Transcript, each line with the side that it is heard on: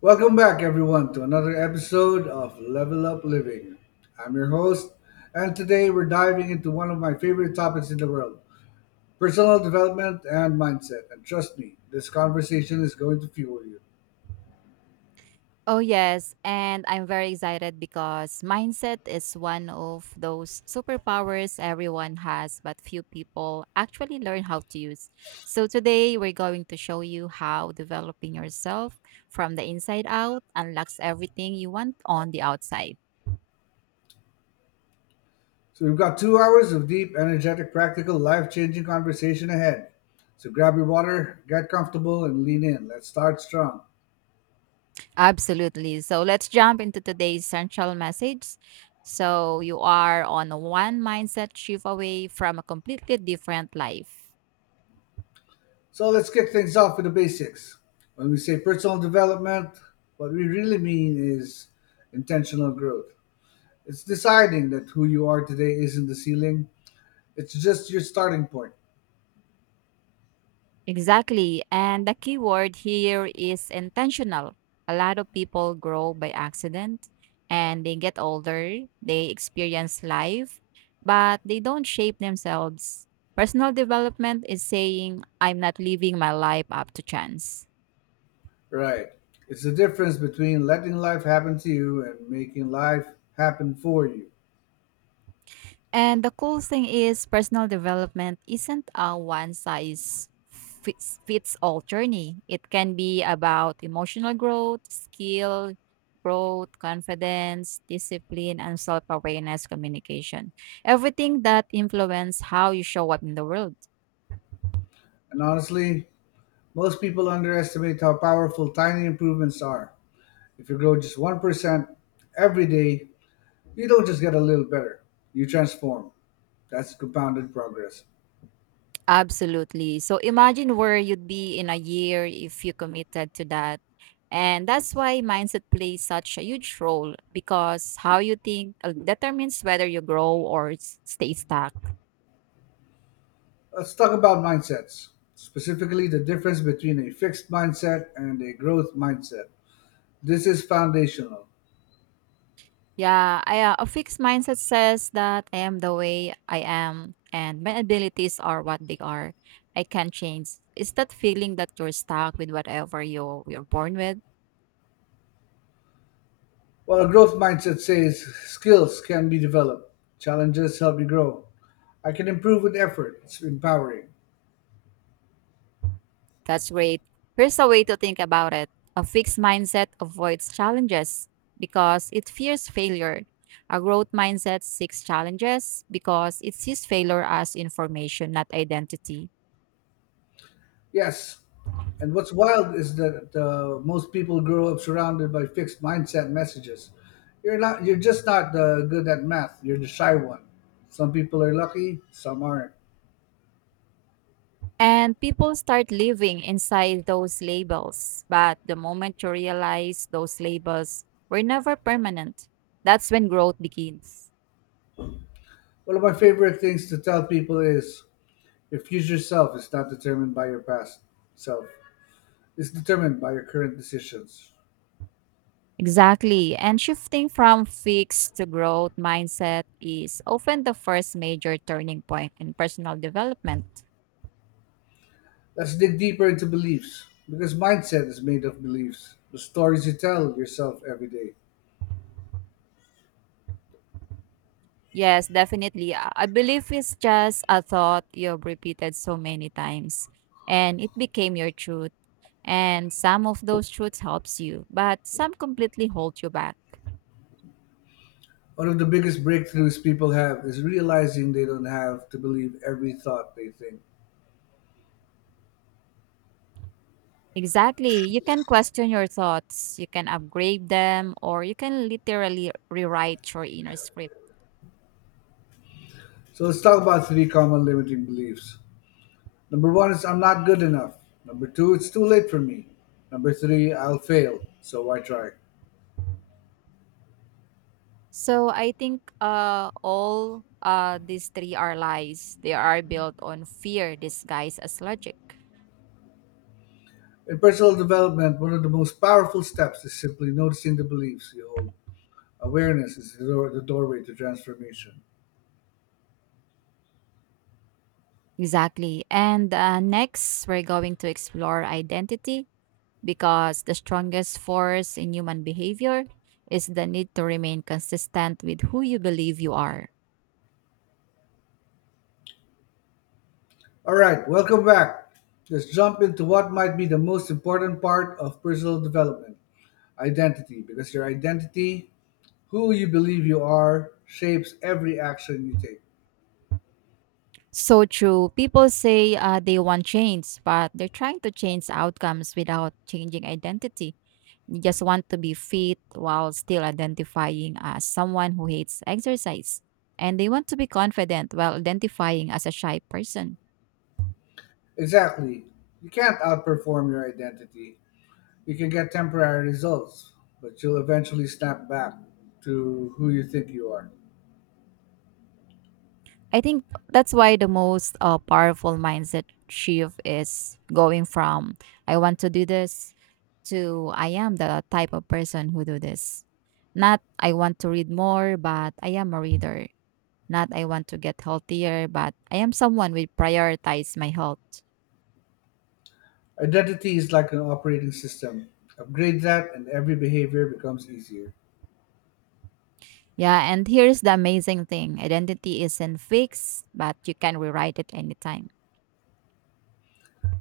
left: Welcome back, everyone, to another episode of Level Up Living. I'm your host, and today we're diving into one of my favorite topics in the world, personal development and mindset. And trust me, this conversation is going to fuel you.
right: Oh, yes. And I'm very excited because mindset is one of those superpowers everyone has, but few people actually learn how to use. So, today we're going to show you how developing yourself from the inside out unlocks everything you want on the outside.
left: So, we've got 2 hours of deep, energetic, practical, life changing conversation ahead. So, grab your water, get comfortable, and lean in. Let's start strong.
right: Absolutely. So let's jump into today's essential message. So you are on a one mindset shift away from a completely different life.
left: So, let's kick things off with the basics. When we say personal development, what we really mean is intentional growth. It's deciding that who you are today isn't the ceiling. It's just your starting point.
right: Exactly. And the key word here is intentional. A lot of people grow by accident and they get older, they experience life, but they don't shape themselves. Personal development is saying, I'm not living my life up to chance.
left: Right. It's the difference between letting life happen to you and making life happen for you.
right: And the cool thing is, personal development isn't a one size fits all journey. It can be about emotional growth, skill growth, confidence, discipline, and self awareness communication. Everything that influence how you show up in the world.
left: And honestly, most people underestimate how powerful tiny improvements are. If you grow just 1% every day, you don't just get a little better, you transform. That's compounded progress.
right: Absolutely. So imagine where you'd be in a year if you committed to that. And that's why mindset plays such a huge role because how you think determines whether you grow or stay stuck.
left: Let's talk about mindsets, specifically the difference between a fixed mindset and a growth mindset. This is foundational.
right: Yeah, a fixed mindset says that I am the way I am and my abilities are what they are. I can't change. Is that feeling that you're stuck with whatever you're born with?
left: Well, a growth mindset says skills can be developed, challenges help you grow. I can improve with effort. It's empowering.
right: That's great. Here's a way to think about it. A fixed mindset avoids challenges because it fears failure. A growth mindset seeks challenges because it sees failure as information, not identity.
left: Yes. And what's wild is that most people grow up surrounded by fixed mindset messages. You're not. You're just not good at math. You're the shy one. Some people are lucky. Some aren't.
right: And people start living inside those labels. But the moment you realize those labels were never permanent, that's when growth begins.
left: One of my favorite things to tell people is your future self is not determined by your past self. It's determined by your current decisions.
right: Exactly. And shifting from fixed to growth mindset is often the first major turning point in personal development.
left: Let's dig deeper into beliefs, because mindset is made of beliefs, the stories you tell yourself every day.
right: Yes, definitely. I believe it's just a thought you've repeated so many times and it became your truth. And some of those truths helps you, but some completely hold you back.
left: One of the biggest breakthroughs people have is realizing they don't have to believe every thought they think.
right: Exactly. You can question your thoughts, you can upgrade them, or you can literally rewrite your inner script.
left: So let's talk about three common limiting beliefs. Number one is I'm not good enough. Number two, it's too late for me. Number three, I'll fail, so why try?
right: So I think all these three are lies. They are built on fear disguised as logic.
left: In personal development, one of the most powerful steps is simply noticing the beliefs you hold. Awareness is the doorway to transformation.
right: Exactly. And next, we're going to explore identity because the strongest force in human behavior is the need to remain consistent with who you believe you are.
left: All right, welcome back. Let's jump into what might be the most important part of personal development, identity, because your identity, who you believe you are, shapes every action you take.
right: So true. People say they want change, but they're trying to change outcomes without changing identity. You just want to be fit while still identifying as someone who hates exercise. And they want to be confident while identifying as a shy person.
left: Exactly. You can't outperform your identity. You can get temporary results, but you'll eventually snap back to who you think you are.
right: I think that's why the most powerful mindset shift is going from I want to do this to I am the type of person who do this. Not I want to read more, but I am a reader. Not I want to get healthier, but I am someone who prioritize my health.
left: Identity is like an operating system. Upgrade that, and every behavior becomes easier.
right: Yeah, and here's the amazing thing identity isn't fixed, but you can rewrite it anytime.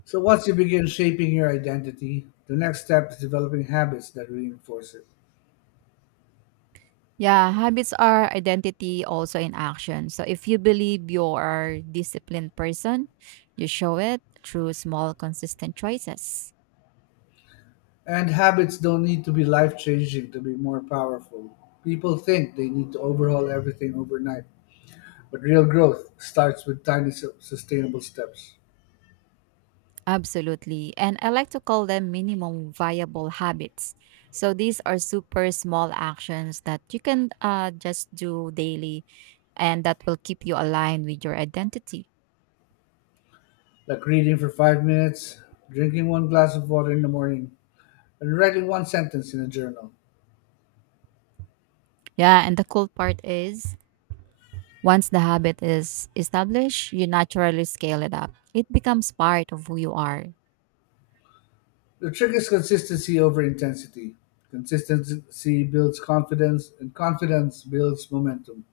left: So once you begin shaping your identity, the next step is developing habits that reinforce it.
right: Yeah, habits are identity also in action. So if you believe you're a disciplined person, you show it through small, consistent choices.
left: And habits don't need to be life changing to be more powerful. People think they need to overhaul everything overnight, but real growth starts with tiny sustainable steps,
right: Absolutely. And I like to call them minimum viable habits. So these are super small actions that you can just do daily and that will keep you aligned with your identity.
left: like reading for 5 minutes, drinking one glass of water in the morning, and writing one sentence in a journal.
right: Yeah, and the cool part is, once the habit is established, you naturally scale it up. It becomes part of who you are.
left: The trick is consistency over intensity. Consistency builds confidence, and confidence builds momentum.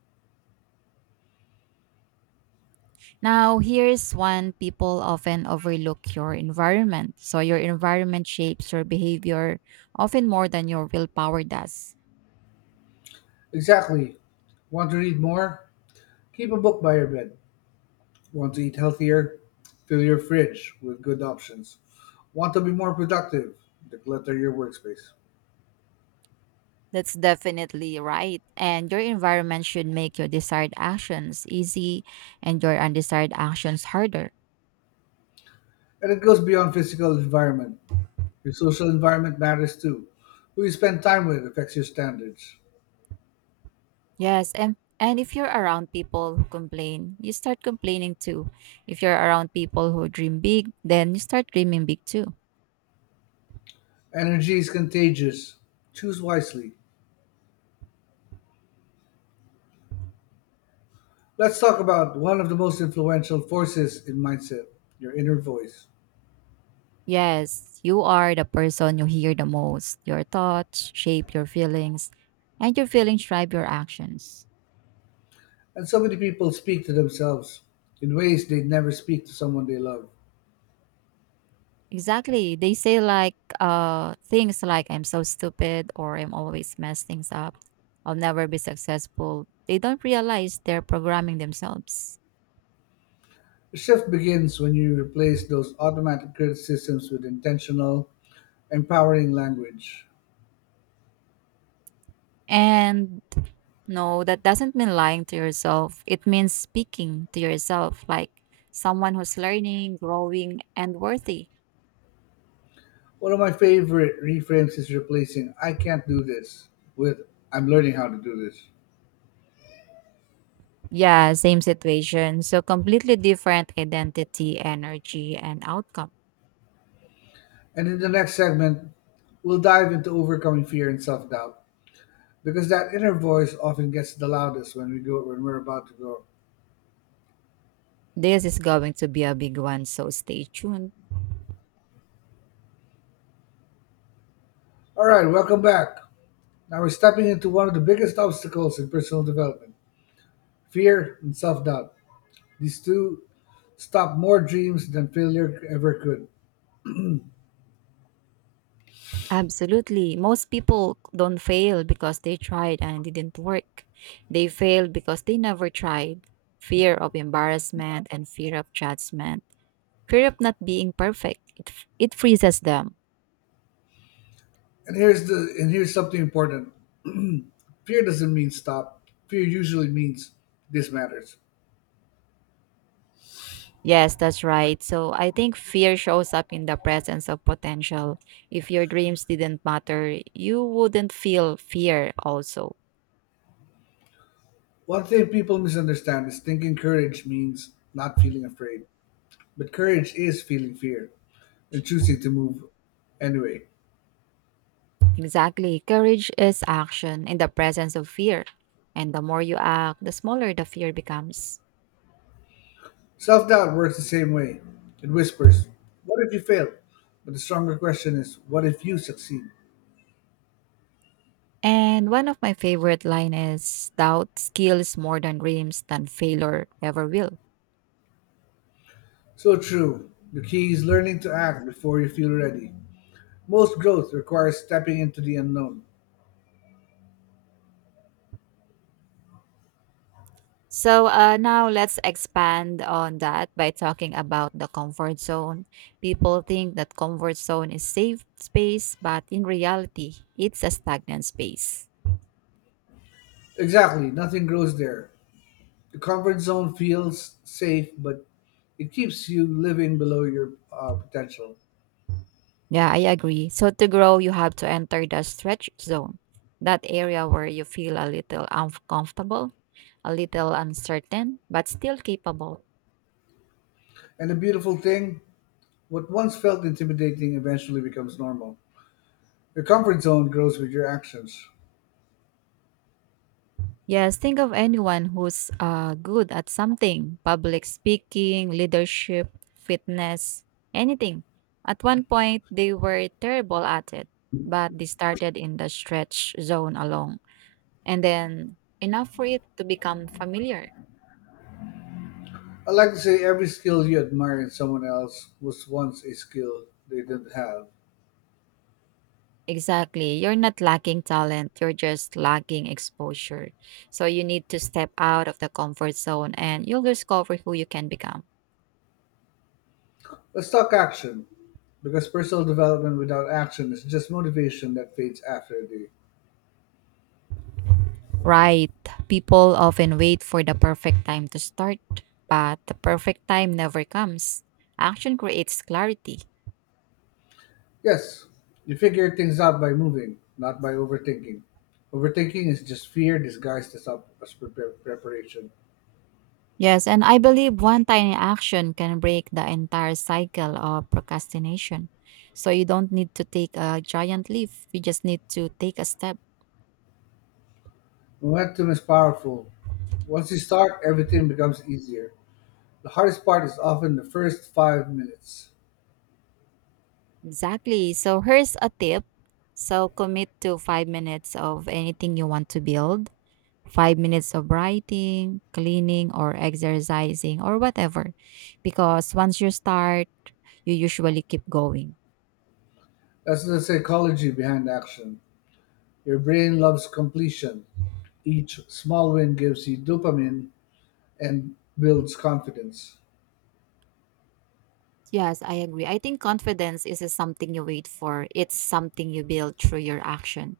right: Now, here's one people often overlook your environment. So, your environment shapes your behavior often more than your willpower does.
left: Exactly. Want to read more? Keep a book by your bed. Want to eat healthier? Fill your fridge with good options. Want to be more productive? Declutter your workspace.
right: That's definitely right. And your environment should make your desired actions easy and your undesired actions harder.
left: And it goes beyond physical environment. Your social environment matters too. Who you spend time with affects your standards.
right: Yes, and if you're around people who complain, you start complaining too. If you're around people who dream big, then you start dreaming big too.
left: Energy is contagious. Choose wisely. Let's talk about one of the most influential forces in mindset, your inner voice.
right: Yes, you are the person you hear the most. Your thoughts shape your feelings, and your feelings drive your actions.
left: And so many people speak to themselves in ways they would never speak to someone they love.
right: Exactly. They say like things like I'm so stupid or I'm always mess things up. I'll never be successful. They don't realize they're programming themselves.
left: The shift begins when you replace those automatic criticisms with intentional, empowering language.
right: And no, that doesn't mean lying to yourself. It means speaking to yourself like someone who's learning, growing, and worthy.
left: One of my favorite reframes is replacing I can't do this with I'm learning how to do this.
right: Yeah, same situation. So completely different identity, energy, and outcome.
left: And in the next segment, we'll dive into overcoming fear and self doubt because that inner voice often gets the loudest when we're about to grow.
right: This is going to be a big one, so stay tuned.
left: All right, welcome back. Now we're stepping into one of the biggest obstacles in personal development: fear and self doubt. These two stop more dreams than failure ever could.
right: Absolutely. Most people don't fail because they tried and it didn't work. They failed because they never tried. Fear of embarrassment and fear of judgment. Fear of not being perfect. It freezes them.
left: And here's something important. Fear doesn't mean stop. Fear usually means this matters.
right: Yes, that's right. So I think fear shows up in the presence of potential. If your dreams didn't matter, you wouldn't feel fear also.
left: One thing people misunderstand is thinking courage means not feeling afraid. But courage is feeling fear and choosing to move anyway.
right: Exactly. Courage is action in the presence of fear. And the more you act, the smaller the fear becomes.
left: Self doubt works the same way. It whispers, what if you fail? But the stronger question is, what if you succeed?
right: And one of my favorite line is doubt skills more than dreams than failure ever will.
left: So true. The key is learning to act before you feel ready. Most growth requires stepping into the unknown.
right: So now let's expand on that by talking about the comfort zone. People think that comfort zone is safe space, but in reality, it's a stagnant space.
left: Exactly, nothing grows there. The comfort zone feels safe, but it keeps you living below your potential.
right: Yeah, I agree. So to grow, you have to enter the stretch zone, that area where you feel a little uncomfortable, a little uncertain, but still capable.
left: And the beautiful thing, what once felt intimidating eventually becomes normal. Your comfort zone grows with your actions.
right: Yes, think of anyone who's good at something public speaking, leadership, fitness, anything. At one point, they were terrible at it, but they started in the stretch zone alone. And then enough for it to become familiar.
left: I like to say every skill you admire in someone else was once a skill they didn't have.
right: Exactly. You're not lacking talent, you're just lacking exposure. So you need to step out of the comfort zone and you'll discover who you can become.
left: Let's talk action, because personal development without action is just motivation that fades after a day.
right: Right. People often wait for the perfect time to start, but the perfect time never comes. Action creates clarity.
left: Yes, you figure things out by moving, not by overthinking. Overthinking is just fear disguised as, as preparation.
right: Yes, and I believe one tiny action can break the entire cycle of procrastination. So you don't need to take a giant leap, you just need to take a step.
left: Momentum is powerful. Once you start, everything becomes easier. The hardest part is often the first 5 minutes.
right: Exactly. So here's a tip. So commit to 5 minutes of anything you want to build 5 minutes of writing, cleaning, or exercising, or whatever. Because once you start, you usually keep going.
left: That's the psychology behind action. Your brain loves completion. Each small win gives you dopamine and builds confidence.
right: Yes, I agree. I think confidence isn't something you wait for, it's something you build through your action.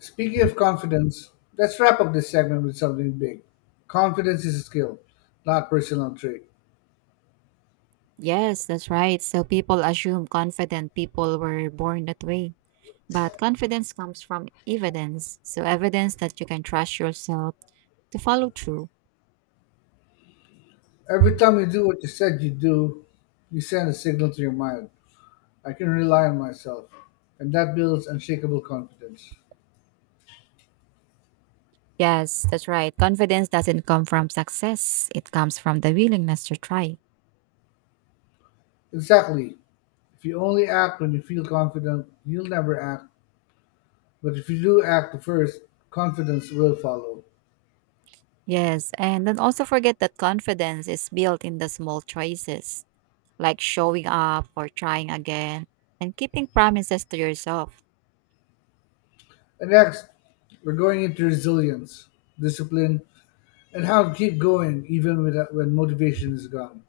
left: Speaking of confidence, let's wrap up this segment with something big. Confidence is a skill, not personal trait.
right: Yes, that's right. So people assume confident people were born that way. But confidence comes from evidence. So, evidence that you can trust yourself to follow through.
left: Every time you do what you said you do, you send a signal to your mind. I can rely on myself. And that builds unshakable confidence.
right: Yes, that's right. Confidence doesn't come from success, it comes from the willingness to try.
left: Exactly. If you only act when you feel confident, you'll never act. But if you do act first, confidence will follow.
right: Yes, and don't also forget that confidence is built in the small choices, like showing up or trying again and keeping promises to yourself.
left: And next, we're going into resilience, discipline, and how to keep going even without, when motivation is gone.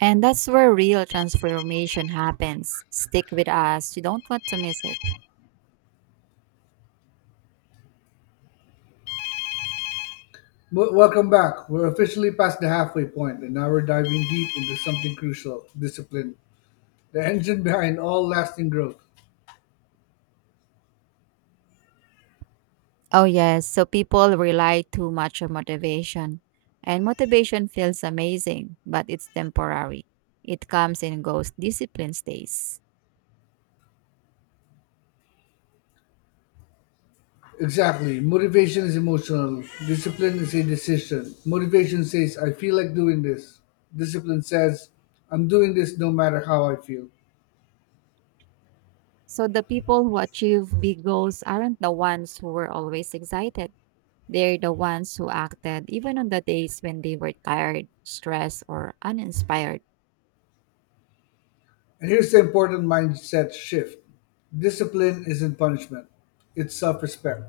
right: And that's where real transformation happens. Stick with us, you don't want to miss it.
left: Welcome back. We're officially past the halfway point, and now we're diving deep into something crucial, discipline. The engine behind all lasting growth.
right: Oh, yes, so people rely too much on motivation. And motivation feels amazing, but it's temporary. It comes and goes, discipline stays.
left: Exactly. Motivation is emotional, discipline is a decision. Motivation says, I feel like doing this. Discipline says, I'm doing this no matter how I feel.
right: So the people who achieve big goals aren't the ones who were always excited. They're the ones who acted even on the days when they were tired, stressed, or uninspired.
left: And here's the important mindset shift, discipline isn't punishment, it's self respect.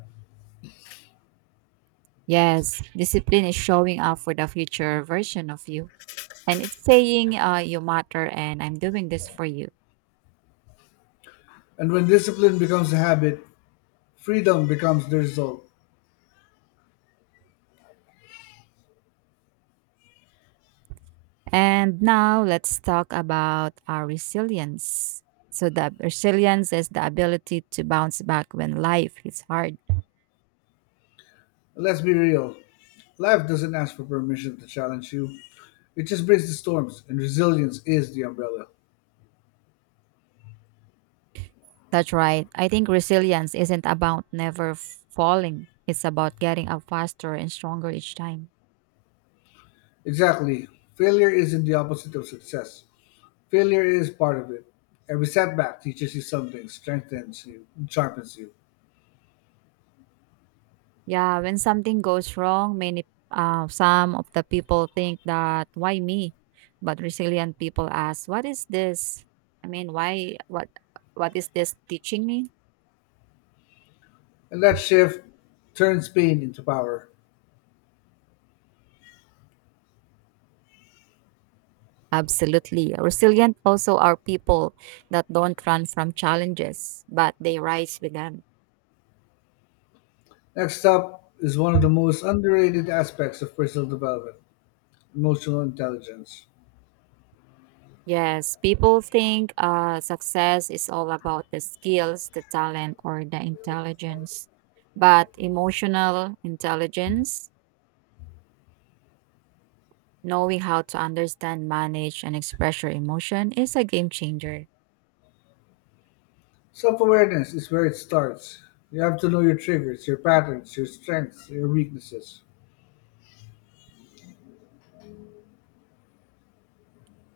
right: Yes, discipline is showing up for the future version of you. And it's saying, you matter and I'm doing this for you.
left: And when discipline becomes a habit, freedom becomes the result.
right: And now let's talk about our resilience. So, the resilience is the ability to bounce back when life is hard.
left: Let's be real. Life doesn't ask for permission to challenge you. It just brings the storms, and resilience is the umbrella.
right: That's right. I think resilience isn't about never falling, it's about getting up faster and stronger each time.
left: Exactly. Failure isn't the opposite of success. Failure is part of it. Every setback teaches you something, strengthens you, and sharpens you.
right: Yeah, when something goes wrong, many some of the people think that why me? But resilient people ask, what is this? I mean, why what is this teaching me?
left: And that shift turns pain into power.
right: Absolutely. Resilient also are people that don't run from challenges, but they rise with them.
left: Next up is one of the most underrated aspects of personal development, emotional intelligence.
right: Yes, people think success is all about the skills, the talent, or the intelligence. But emotional intelligence, knowing how to understand, manage, and express your emotion is a game changer.
left: Self awareness is where it starts. You have to know your triggers, your patterns, your strengths, your weaknesses.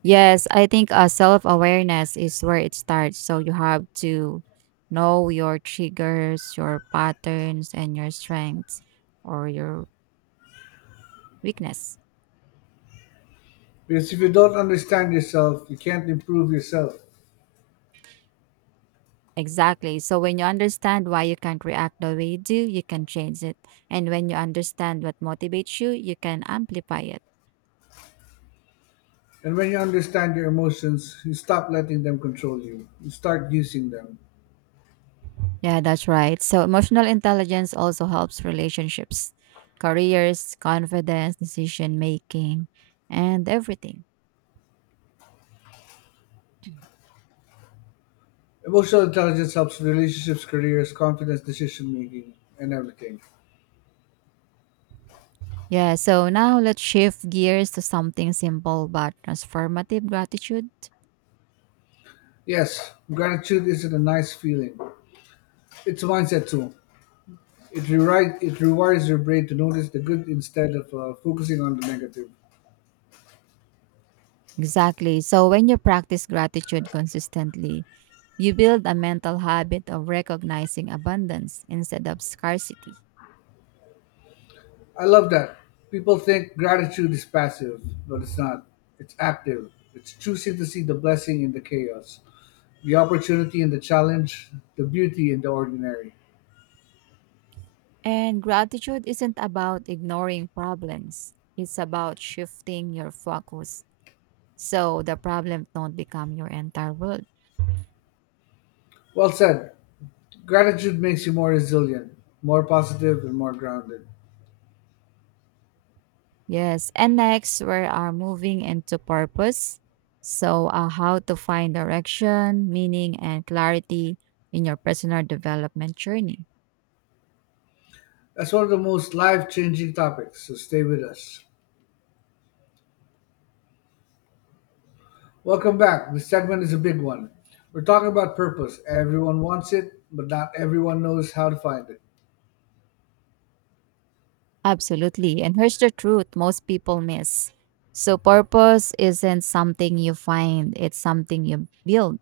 right: Yes, I think self awareness is where it starts. So you have to know your triggers, your patterns, and your strengths or your weakness.
left: Because if you don't understand yourself, you can't improve yourself.
right: Exactly. So when you understand why you can't react the way you do, you can change it. And when you understand what motivates you, you can amplify it.
left: And when you understand your emotions, you stop letting them control you. You start using them.
right: Yeah, that's right. So emotional intelligence also helps relationships, careers, confidence, decision making, and everything.
left: Emotional intelligence helps with relationships, careers, confidence, decision making, and everything.
right: Yeah, so now let's shift gears to something simple but transformative gratitude.
left: Yes, gratitude isn't a nice feeling. It's a mindset tool. It rewires your brain to notice the good instead of focusing on the negative.
right: Exactly. So when you practice gratitude consistently, you build a mental habit of recognizing abundance instead of scarcity.
left: I love that. People think gratitude is passive, but it's not. It's active. It's choosing to see the blessing in the chaos, the opportunity in the challenge, the beauty in the ordinary.
right: And gratitude isn't about ignoring problems, it's about shifting your focus so the problem don't become your entire world.
left: Well said. Gratitude makes you more resilient, more positive, and more grounded.
right: Yes. And next, we are moving into purpose. So how to find direction, meaning, and clarity in your personal development journey.
left: That's one of the most life changing topics, so stay with us. Welcome back. This segment is a big one. We're talking about purpose. Everyone wants it, but not everyone knows how to find it.
right: Absolutely. And here's the truth most people miss. So purpose isn't something you find, it's something you build.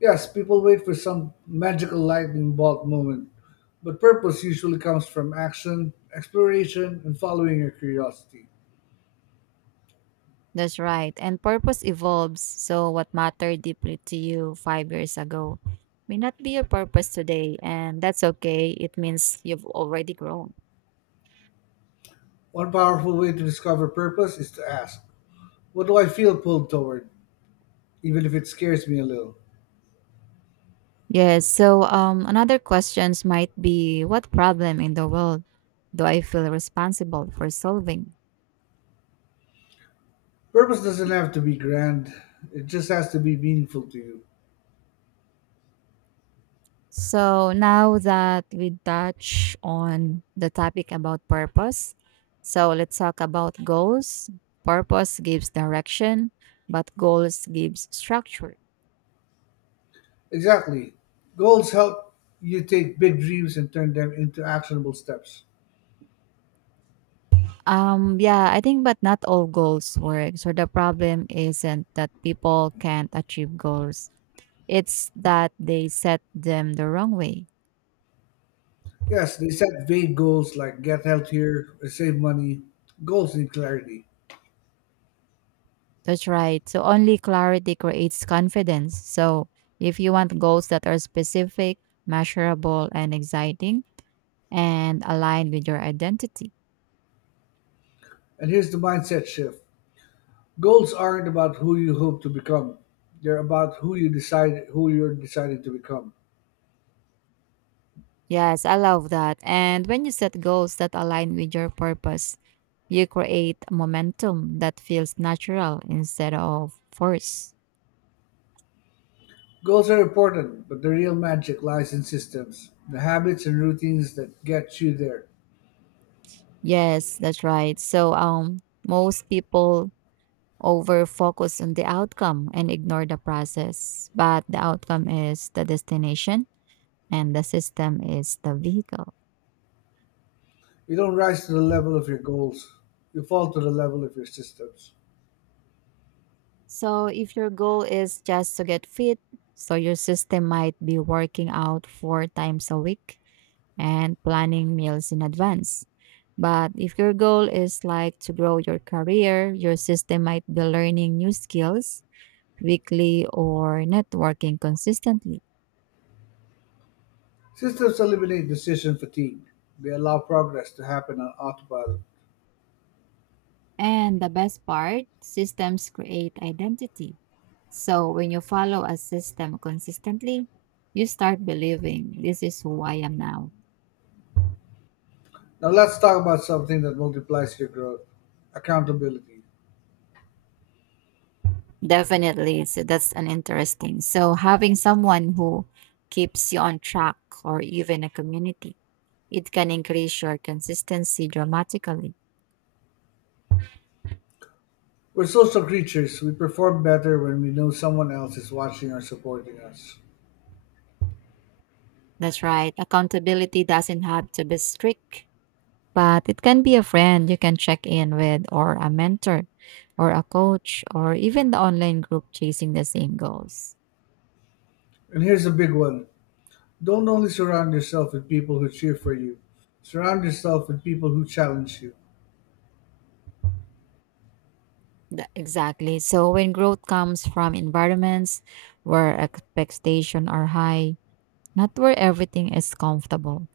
left: Yes, people wait for some magical lightning bolt moment, but purpose usually comes from action, exploration, and following your curiosity.
right: That's right. And purpose evolves. So, what mattered deeply to you 5 years ago may not be your purpose today. And that's okay. It means you've already grown.
left: One powerful way to discover purpose is to ask, what do I feel pulled toward, even if it scares me a little?
right: Yes. So, another questions might be what problem in the world do I feel responsible for solving?
left: Purpose doesn't have to be grand, it just has to be meaningful to you.
right: So, now that we touch on the topic about purpose, so let's talk about goals. Purpose gives direction, but goals gives structure.
left: Exactly. Goals help you take big dreams and turn them into actionable steps.
right: Yeah, I think, but not all goals work. So the problem isn't that people can't achieve goals, it's that they set them the wrong way.
left: Yes, they set vague goals like get healthier or save money. Goals need clarity.
right: That's right. So only clarity creates confidence. So if you want goals that are specific, measurable, and exciting, and aligned with your identity.
left: And here's the mindset shift. Goals aren't about who you hope to become. They're about who you're deciding to become.
right: Yes, I love that. And when you set goals that align with your purpose, you create a momentum that feels natural instead of forced.
left: Goals are important, but the real magic lies in systems, the habits and routines that get you there.
right: Yes, that's right. So most people over focus on the outcome and ignore the process, but the outcome is the destination and the system is the vehicle.
left: You don't rise to the level of your goals. You fall to the level of your systems.
right: So if your goal is just to get fit, so your system might be working out 4 times a week and planning meals in advance. But if your goal is like to grow your career, your system might be learning new skills weekly or networking consistently.
left: Systems eliminate decision fatigue. They allow progress to happen on autopilot.
right: And the best part, systems create identity. So when you follow a system consistently, you start believing this is who I am now.
left: Now let's talk about something that multiplies your growth. Accountability.
right: Definitely. So that's an interesting. So having someone who keeps you on track or even a community. It can increase your consistency dramatically.
left: We're social creatures. We perform better when we know someone else is watching or supporting us.
right: That's right. Accountability doesn't have to be strict, but it can be a friend you can check in with, or a mentor, or a coach, or even the online group chasing the same goals.
left: And here's a big one, don't only surround yourself with people who cheer for you, surround yourself with people who challenge you.
right: Exactly. So when growth comes from environments where expectations are high, not where everything is comfortable.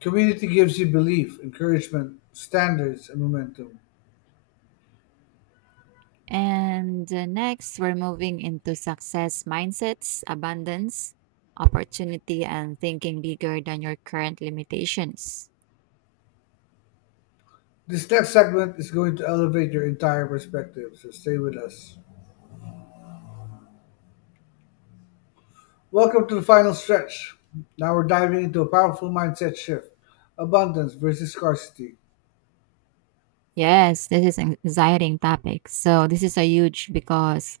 left: Community gives you belief, encouragement, standards, and momentum.
right: And next, we're moving into success mindsets, abundance, opportunity, and thinking bigger than your current limitations.
left: This next segment is going to elevate your entire perspective, so stay with us. Welcome to the final stretch. Now we're diving into a powerful mindset shift, abundance versus scarcity.
right: Yes, this is an exciting topic. So this is a huge because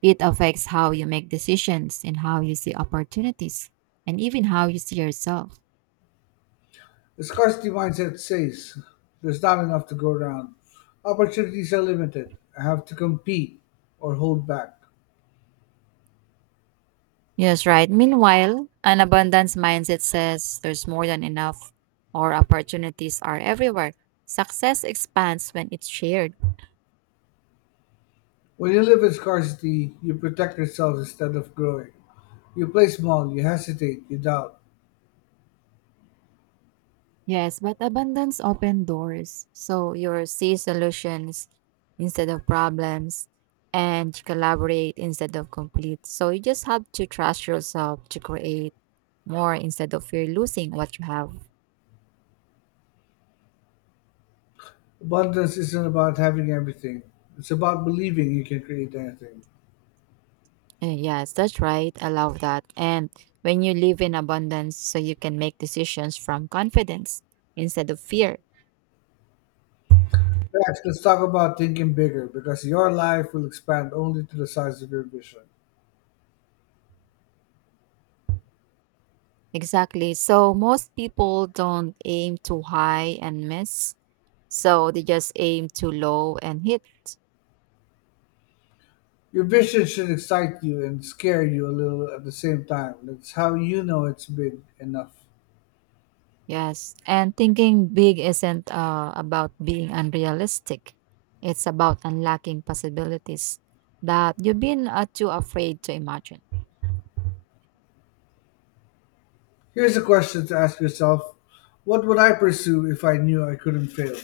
right: it affects how you make decisions and how you see opportunities and even how you see yourself.
left: The scarcity mindset says there's not enough to go around. Opportunities are limited. I have to compete or hold back.
right: Yes, right. Meanwhile, an abundance mindset says there's more than enough or opportunities are everywhere. Success expands when it's shared.
left: When you live in scarcity, you protect yourself instead of growing. You play small, you hesitate, you doubt.
right: Yes, but abundance open doors. So you see solutions instead of problems and collaborate instead of complete. So you just have to trust yourself to create more instead of fear losing what you have.
left: Abundance isn't about having everything, it's about believing you can create anything.
right: Yes, that's right. I love that. And when you live in abundance, so you can make decisions from confidence instead of fear.
left: Next, let's talk about thinking bigger, because your life will expand only to the size of your vision.
right: Exactly. So most people don't aim too high and miss. So they just aim too low and hit.
left: Your vision should excite you and scare you a little at the same time. That's how you know it's big enough.
right: Yes, and thinking big isn't about being unrealistic. It's about unlocking possibilities that you've been too afraid to imagine.
left: Here's a question to ask yourself, what would I pursue if I knew I couldn't fail?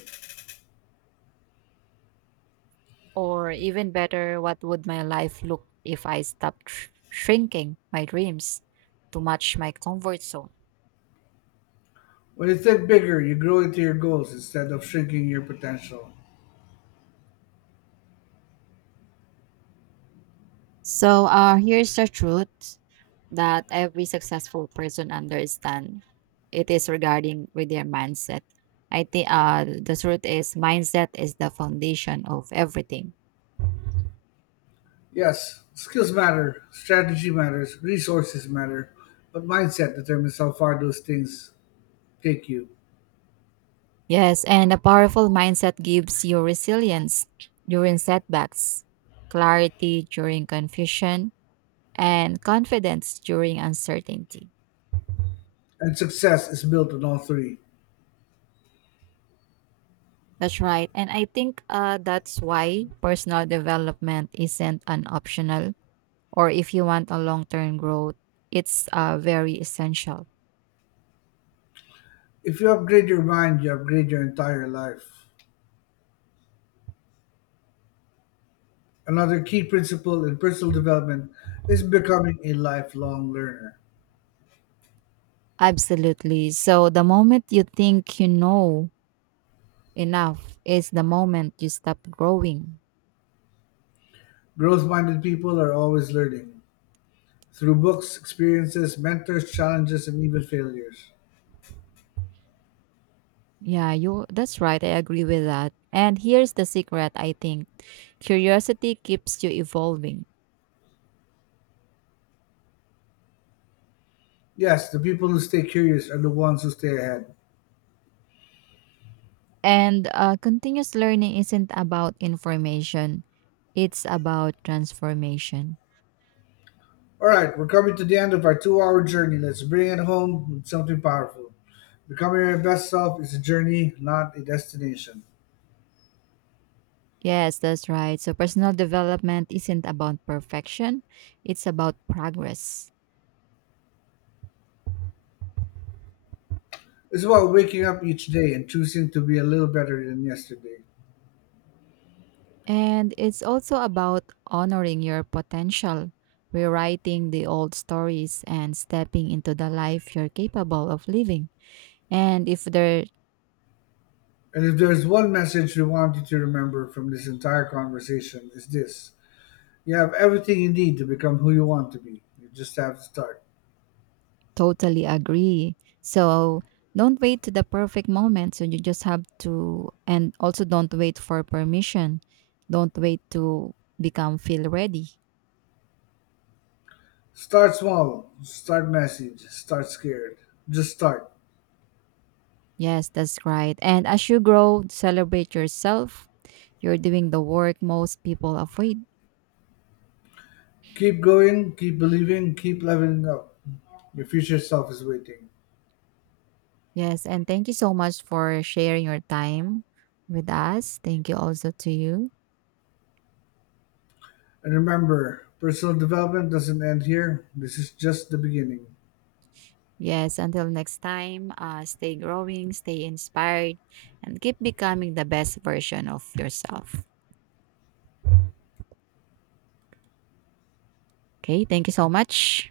right: Or even better, what would my life look if I stopped shrinking my dreams to match my comfort zone?
left: When you think bigger, you grow into your goals instead of shrinking your potential.
right: So here's the truth that every successful person understand. It is regarding with their mindset. I think the truth is mindset is the foundation of everything.
left: Yes, skills matter, strategy matters, resources matter, but mindset determines how far those things take you.
right: Yes, and a powerful mindset gives you resilience during setbacks, clarity during confusion, and confidence during uncertainty.
left: And success is built on all three.
right: That's right. And I think that's why personal development isn't an optional or if you want a long term growth, it's very essential.
left: If you upgrade your mind, you upgrade your entire life. Another key principle in personal development is becoming a lifelong learner.
right: Absolutely. So the moment you think you know enough is the moment you stop growing.
left: Growth minded people are always learning. Through books, experiences, mentors, challenges, and even failures.
right: Yeah, you that's right. I agree with that. And here's the secret, I think. Curiosity keeps you evolving.
left: Yes, the people who stay curious are the ones who stay ahead.
right: And continuous learning isn't about information, it's about transformation.
left: All right, we're coming to the end of our 2 hour journey. Let's bring it home with something powerful. Becoming your best self is a journey, not a destination.
right: Yes, that's right. So personal development isn't about perfection, it's about progress.
left: It's about waking up each day and choosing to be a little better than yesterday.
right: And it's also about honoring your potential, rewriting the old stories, and stepping into the life you're capable of living. And if they're
left: And if there's one message we want you to remember from this entire conversation, it's this, you have everything you need to become who you want to be. You just have to start.
right: totally agree, so don't wait to the perfect moment. So you just have to, and also don't wait for permission. Don't wait to become feel ready.
left: Start small, start massive, start scared. Just start.
right: Yes, that's right. And as you grow, celebrate yourself. You're doing the work most people avoid.
left: Keep going, keep believing, keep leveling up. Your future self is waiting.
right: Yes, and thank you so much for sharing your time with us. Thank you also to you.
left: And remember, personal development doesn't end here. This is just the beginning.
right: Yes, until next time, stay growing, stay inspired, and keep becoming the best version of yourself. Okay, thank you so much.